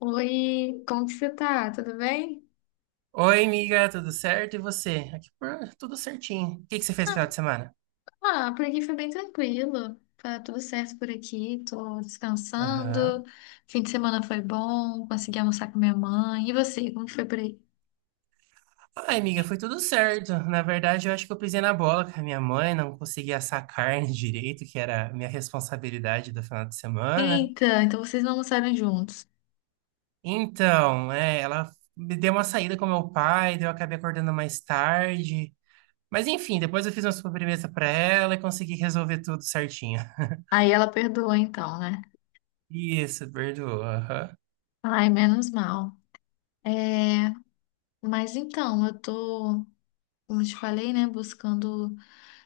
Oi, como que você tá? Tudo bem? Oi, amiga, tudo certo? E você? Aqui por tudo certinho. O que que você fez no final de semana? Ah, por aqui foi bem tranquilo. Tá tudo certo por aqui, tô Aham. descansando. Fim de semana foi bom, consegui almoçar com minha mãe. E você, como que foi por aí? Ai, amiga, foi tudo certo. Na verdade, eu acho que eu pisei na bola com a minha mãe, não consegui assar carne direito, que era a minha responsabilidade do final de semana. Eita, então vocês não almoçaram juntos. Então, é, ela me deu uma saída com meu pai, daí eu acabei acordando mais tarde. Mas enfim, depois eu fiz uma sobremesa pra ela e consegui resolver tudo certinho. Aí ela perdoa então, né? Isso, perdoa. Aham. Ai, menos mal. É, mas então, eu tô como eu te falei, né? Buscando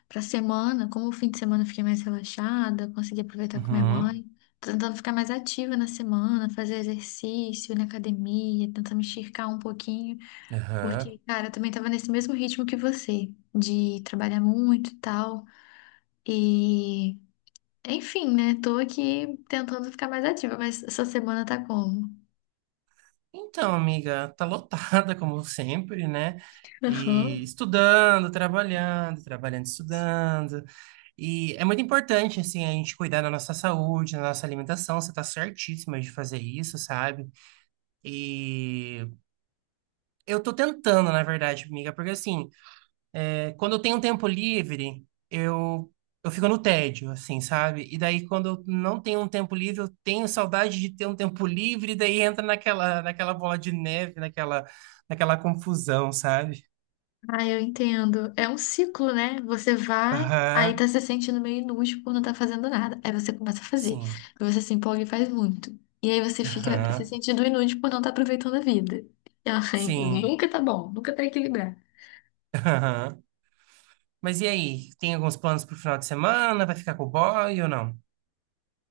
pra semana, como o fim de semana eu fiquei mais relaxada, consegui aproveitar com minha Uhum. mãe. Tô tentando ficar mais ativa na semana, fazer exercício ir na academia, tentar me esticar um pouquinho, Aham. porque, cara, eu também tava nesse mesmo ritmo que você, de trabalhar muito e tal. E, enfim, né? Tô aqui tentando ficar mais ativa, mas essa semana tá como? Então, amiga, tá lotada como sempre, né? E Aham. estudando, trabalhando, trabalhando, estudando. E é muito importante, assim, a gente cuidar da nossa saúde, da nossa alimentação. Você tá certíssima de fazer isso, sabe? E eu tô tentando, na verdade, amiga, porque assim. Quando eu tenho um tempo livre, eu fico no tédio, assim, sabe? E daí, quando eu não tenho um tempo livre, eu tenho saudade de ter um tempo livre, e daí entra naquela bola de neve, naquela confusão, sabe? Ah, eu entendo. É um ciclo, né? Você vai, aí tá Aham, se sentindo meio inútil por não tá fazendo nada. Aí você começa a fazer. sim. Aí você se empolga e faz muito. E aí você fica se Aham, sentindo inútil por não tá aproveitando a vida. E, ai, sim. nunca tá. Aham. Mas e aí? Tem alguns planos pro final de semana? Vai ficar com o boy ou não?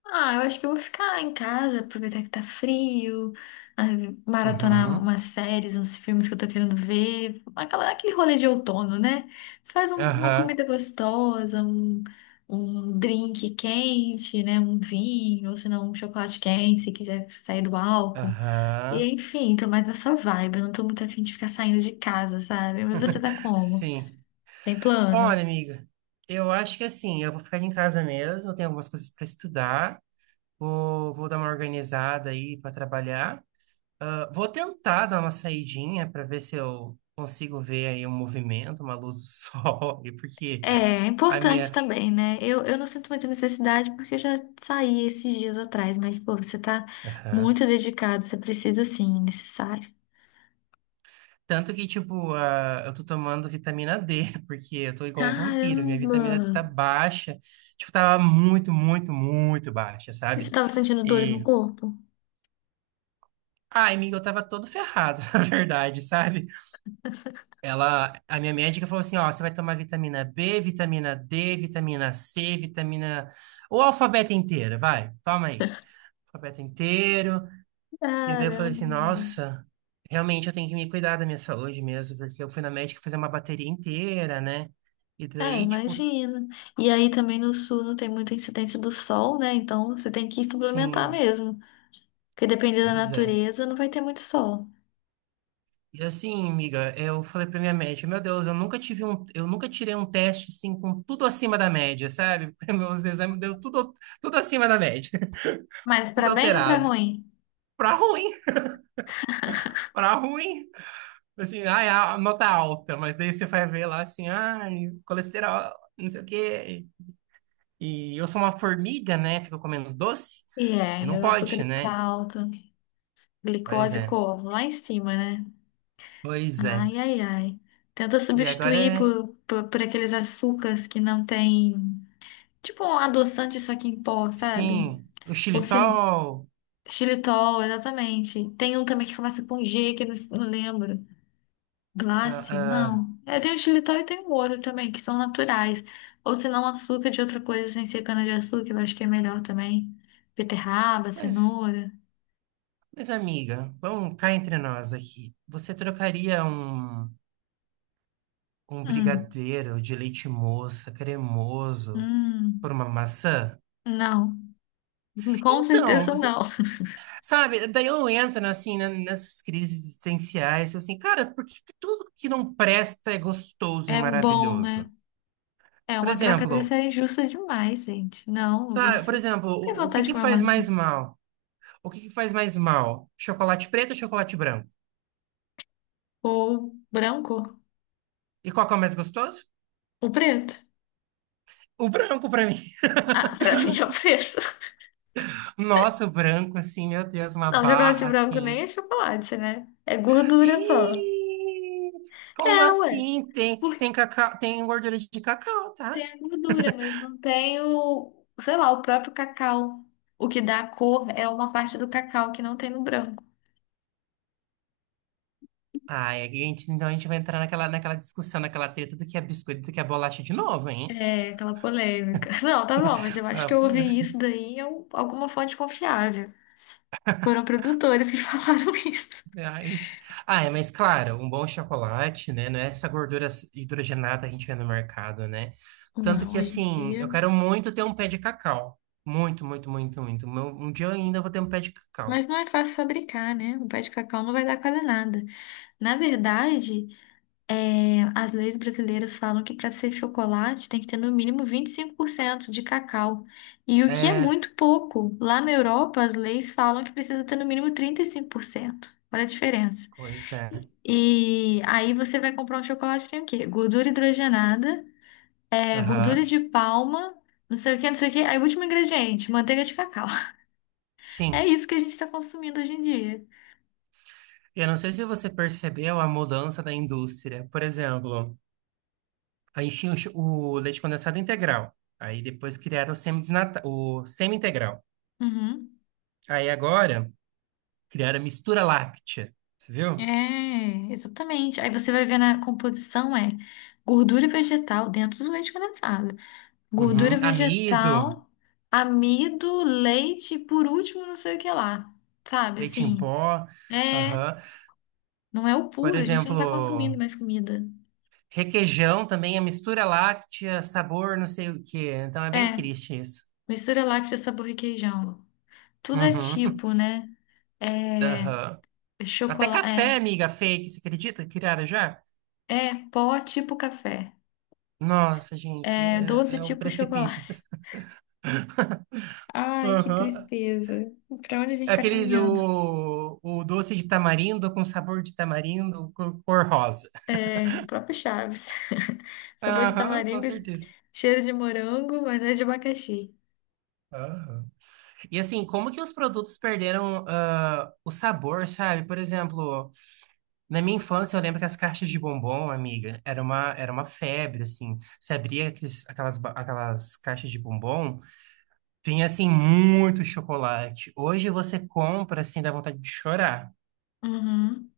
Ah, eu acho que eu vou ficar em casa, aproveitar que tá frio, ah, maratonar Uhum. umas séries, uns filmes que eu tô querendo ver, aquele rolê de outono, né? Faz uma Aham, comida gostosa, um drink quente, né? Um vinho, ou se não, um chocolate quente, se quiser sair do álcool. E aham. enfim, tô mais nessa vibe, eu não tô muito afim de ficar saindo de casa, sabe? Mas você tá como? Sim. Tem plano? Olha, amiga, eu acho que assim, eu vou ficar em casa mesmo, eu tenho algumas coisas para estudar, vou dar uma organizada aí para trabalhar. Ah, vou tentar dar uma saidinha para ver se eu consigo ver aí um movimento, uma luz do sol, e porque É, é a importante minha. também, né? Eu não sinto muita necessidade porque eu já saí esses dias atrás, mas, pô, você tá Aham. muito dedicado, você precisa sim, é necessário. Tanto que, tipo, eu tô tomando vitamina D, porque eu tô igual um vampiro, minha Caramba! vitamina D tá baixa, tipo, tava muito, muito, muito baixa, E você sabe? tava sentindo dores no E. corpo? Ai, amiga, eu tava todo ferrado, na verdade, sabe? Ela, a minha médica falou assim, ó, você vai tomar vitamina B, vitamina D, vitamina C, vitamina... O alfabeto inteiro, vai, toma aí. Alfabeto inteiro. E daí eu Caramba! falei assim, nossa, realmente eu tenho que me cuidar da minha saúde mesmo, porque eu fui na médica fazer uma bateria inteira, né? E É, daí, tipo, imagina. E aí também no sul não tem muita incidência do sol, né? Então você tem que suplementar sim, mesmo, porque dependendo da pois é. natureza não vai ter muito sol. E assim, amiga, eu falei pra minha médica, meu Deus, eu nunca tirei um teste, assim, com tudo acima da média, sabe? Meus exames deu tudo, tudo acima da média, Mas pra tudo bem ou pra alterado. ruim? Pra ruim, pra ruim. Assim, ai, a nota alta, mas daí você vai ver lá assim, ai, colesterol, não sei o quê. E eu sou uma formiga, né? Fico comendo doce E e não é, o açúcar pode, tá né? alto, Pois glicose é, como? Lá em cima, né? pois é. Ai, ai, ai. Tenta E agora, substituir por aqueles açúcares que não tem. Tipo um adoçante, só que em pó, sabe? sim, o Ou se. xilitol, Xilitol, exatamente. Tem um também que começa com G, que eu não lembro. ah, Glácia? ah, Não. É, tem o xilitol e tem um outro também, que são naturais. Ou se não, açúcar de outra coisa sem ser cana-de-açúcar, eu acho que é melhor também. Beterraba, mas, cenoura. mas amiga, vamos cá entre nós aqui. Você trocaria um Hum, brigadeiro de leite moça cremoso por hum. uma maçã? Não. Com Então, certeza não. sabe, daí eu entro, né, assim, né, nessas crises existenciais, eu assim, cara, por que que tudo que não presta é gostoso e É bom, maravilhoso? né? É, Por uma troca exemplo, dessa é injusta demais, gente. Não, sabe, por você exemplo, tem o que vontade de que comer faz maçã. mais mal? O que que faz mais mal? Chocolate preto ou chocolate branco? Ou branco. E qual que é o mais gostoso? Ou preto. O branco pra mim. Ah, pra mim é o preto. Nossa, o branco, assim, meu Deus, uma Não, chocolate barra, branco nem assim. é chocolate, né? É gordura só. Ih, como É, ué. assim? Tem, Porque tem cacau, tem gordura de cacau, tá? tem a gordura, mas não tem o, sei lá, o próprio cacau. O que dá a cor é uma parte do cacau que não tem no branco. Ai, a gente, então a gente vai entrar naquela discussão, naquela treta do que é biscoito, do que é bolacha de novo, hein? É aquela polêmica. Não, tá bom, mas eu acho Ah, que eu pô, ouvi isso daí em alguma fonte confiável. Foram produtores que falaram isso. ai, ai, mas claro, um bom chocolate, né? Não é essa gordura hidrogenada que a gente vê no mercado, né? Tanto Não, que, hoje em assim, eu dia. quero muito ter um pé de cacau. Muito, muito, muito, muito. Meu- um dia eu ainda vou ter um pé de cacau. Mas não é fácil fabricar, né? O pé de cacau não vai dar quase nada. Na verdade, é, as leis brasileiras falam que para ser chocolate tem que ter no mínimo 25% de cacau. E o que é É, muito pouco. Lá na Europa, as leis falam que precisa ter no mínimo 35%. Olha a diferença. pois é. E aí você vai comprar um chocolate, tem o quê? Gordura hidrogenada, é, gordura Aham, de palma, não sei o quê, não sei o quê. Aí o último ingrediente, manteiga de cacau. É sim. isso que a gente está consumindo hoje em dia. Eu não sei se você percebeu a mudança da indústria. Por exemplo. Aí tinha o leite condensado integral. Aí depois criaram o semi-integral. Uhum. Aí agora criaram a mistura láctea. Você viu? É, exatamente. Aí você vai ver na composição é gordura vegetal dentro do leite condensado. Uhum. Gordura Amido, vegetal, amido, leite, e por último, não sei o que lá. Sabe, leite em assim, pó. é, Aham. não é o Por puro, a gente não tá consumindo exemplo, mais comida. requeijão também a mistura láctea, sabor não sei o quê. Então é bem É, triste isso. mistura láctea, sabor e queijão. Tudo é Uhum. tipo, né? É, Aham. Até café, chocolate, amiga fake, você acredita que criaram já? é pó tipo café. Nossa, gente, É é, doce é um tipo precipício. chocolate. Ai, que Aham. tristeza. Pra onde a É gente tá aquele caminhando? do o doce de tamarindo com sabor de tamarindo, cor rosa. É, próprio Chaves. Sabor de Aham, com tamaringo, certeza. cheiro de morango, mas é de abacaxi. Aham. E assim, como que os produtos perderam o sabor, sabe? Por exemplo, na minha infância eu lembro que as caixas de bombom, amiga, era uma febre, assim. Você abria aquelas caixas de bombom, tinha assim muito chocolate. Hoje você compra, assim, dá vontade de chorar. Uhum.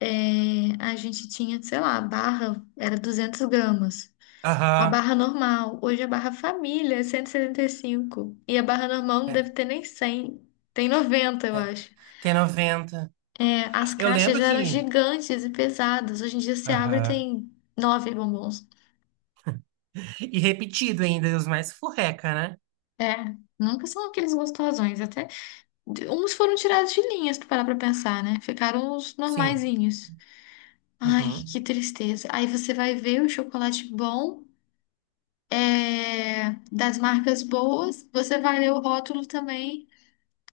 É, a gente tinha, sei lá, a barra era 200 gramas. A Aham, barra normal, hoje a barra família é cento e setenta e cinco. E a barra normal não deve é, ter nem 100. Tem 90, eu é. acho. Tem 90. É, as Eu caixas lembro eram que. gigantes e pesadas. Hoje em dia você abre e Aham. tem nove bombons. E repetido ainda, os mais furreca, né? É, nunca são aqueles gostosões, até. Uns foram tirados de linhas, pra parar pra pensar, né? Ficaram os Sim. normaizinhos. Ai, Uhum. que tristeza. Aí você vai ver o chocolate bom, é, das marcas boas, você vai ler o rótulo também,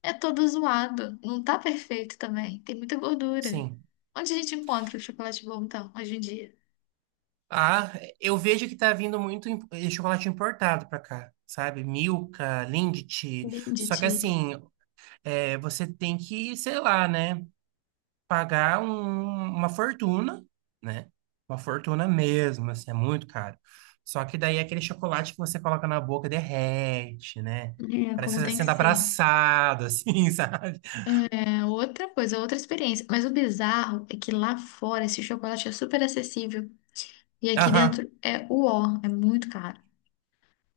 é todo zoado. Não tá perfeito também, tem muita gordura. Sim. Onde a gente encontra o chocolate bom, então, hoje em dia? Ah, eu vejo que tá vindo muito chocolate importado pra cá, sabe? Milka, Lindt. Linde, Só que tia. assim, você tem que, sei lá, né? Pagar uma fortuna, né? Uma fortuna mesmo, assim, é muito caro. Só que daí é aquele chocolate que você coloca na boca e derrete, né? É, Parece que como você está tem que sendo ser. abraçado, assim, sabe? É outra coisa, outra experiência. Mas o bizarro é que lá fora esse chocolate é super acessível. E aqui Aham. dentro é o ó, é muito caro.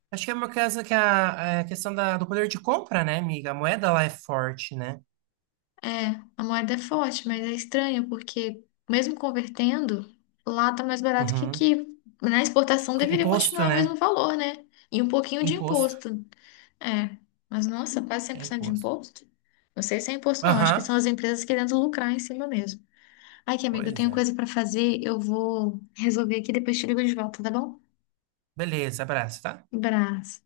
Acho que é uma casa que a questão do poder de compra, né, amiga? A moeda lá é forte, né? É, a moeda é forte, mas é estranho porque mesmo convertendo, lá tá mais barato que Uhum. aqui. Na exportação deveria Imposto, continuar o mesmo né? valor, né? E um pouquinho de Imposto. imposto. É, mas nossa, quase cem É por cento de imposto. imposto? Não sei se é imposto não, acho que são Aham. as empresas querendo lucrar em cima mesmo. Ai, que amigo, eu Pois tenho é. coisa pra fazer, eu vou resolver aqui, depois te ligo de volta, tá bom? Beleza, abraço, tá? Abraço.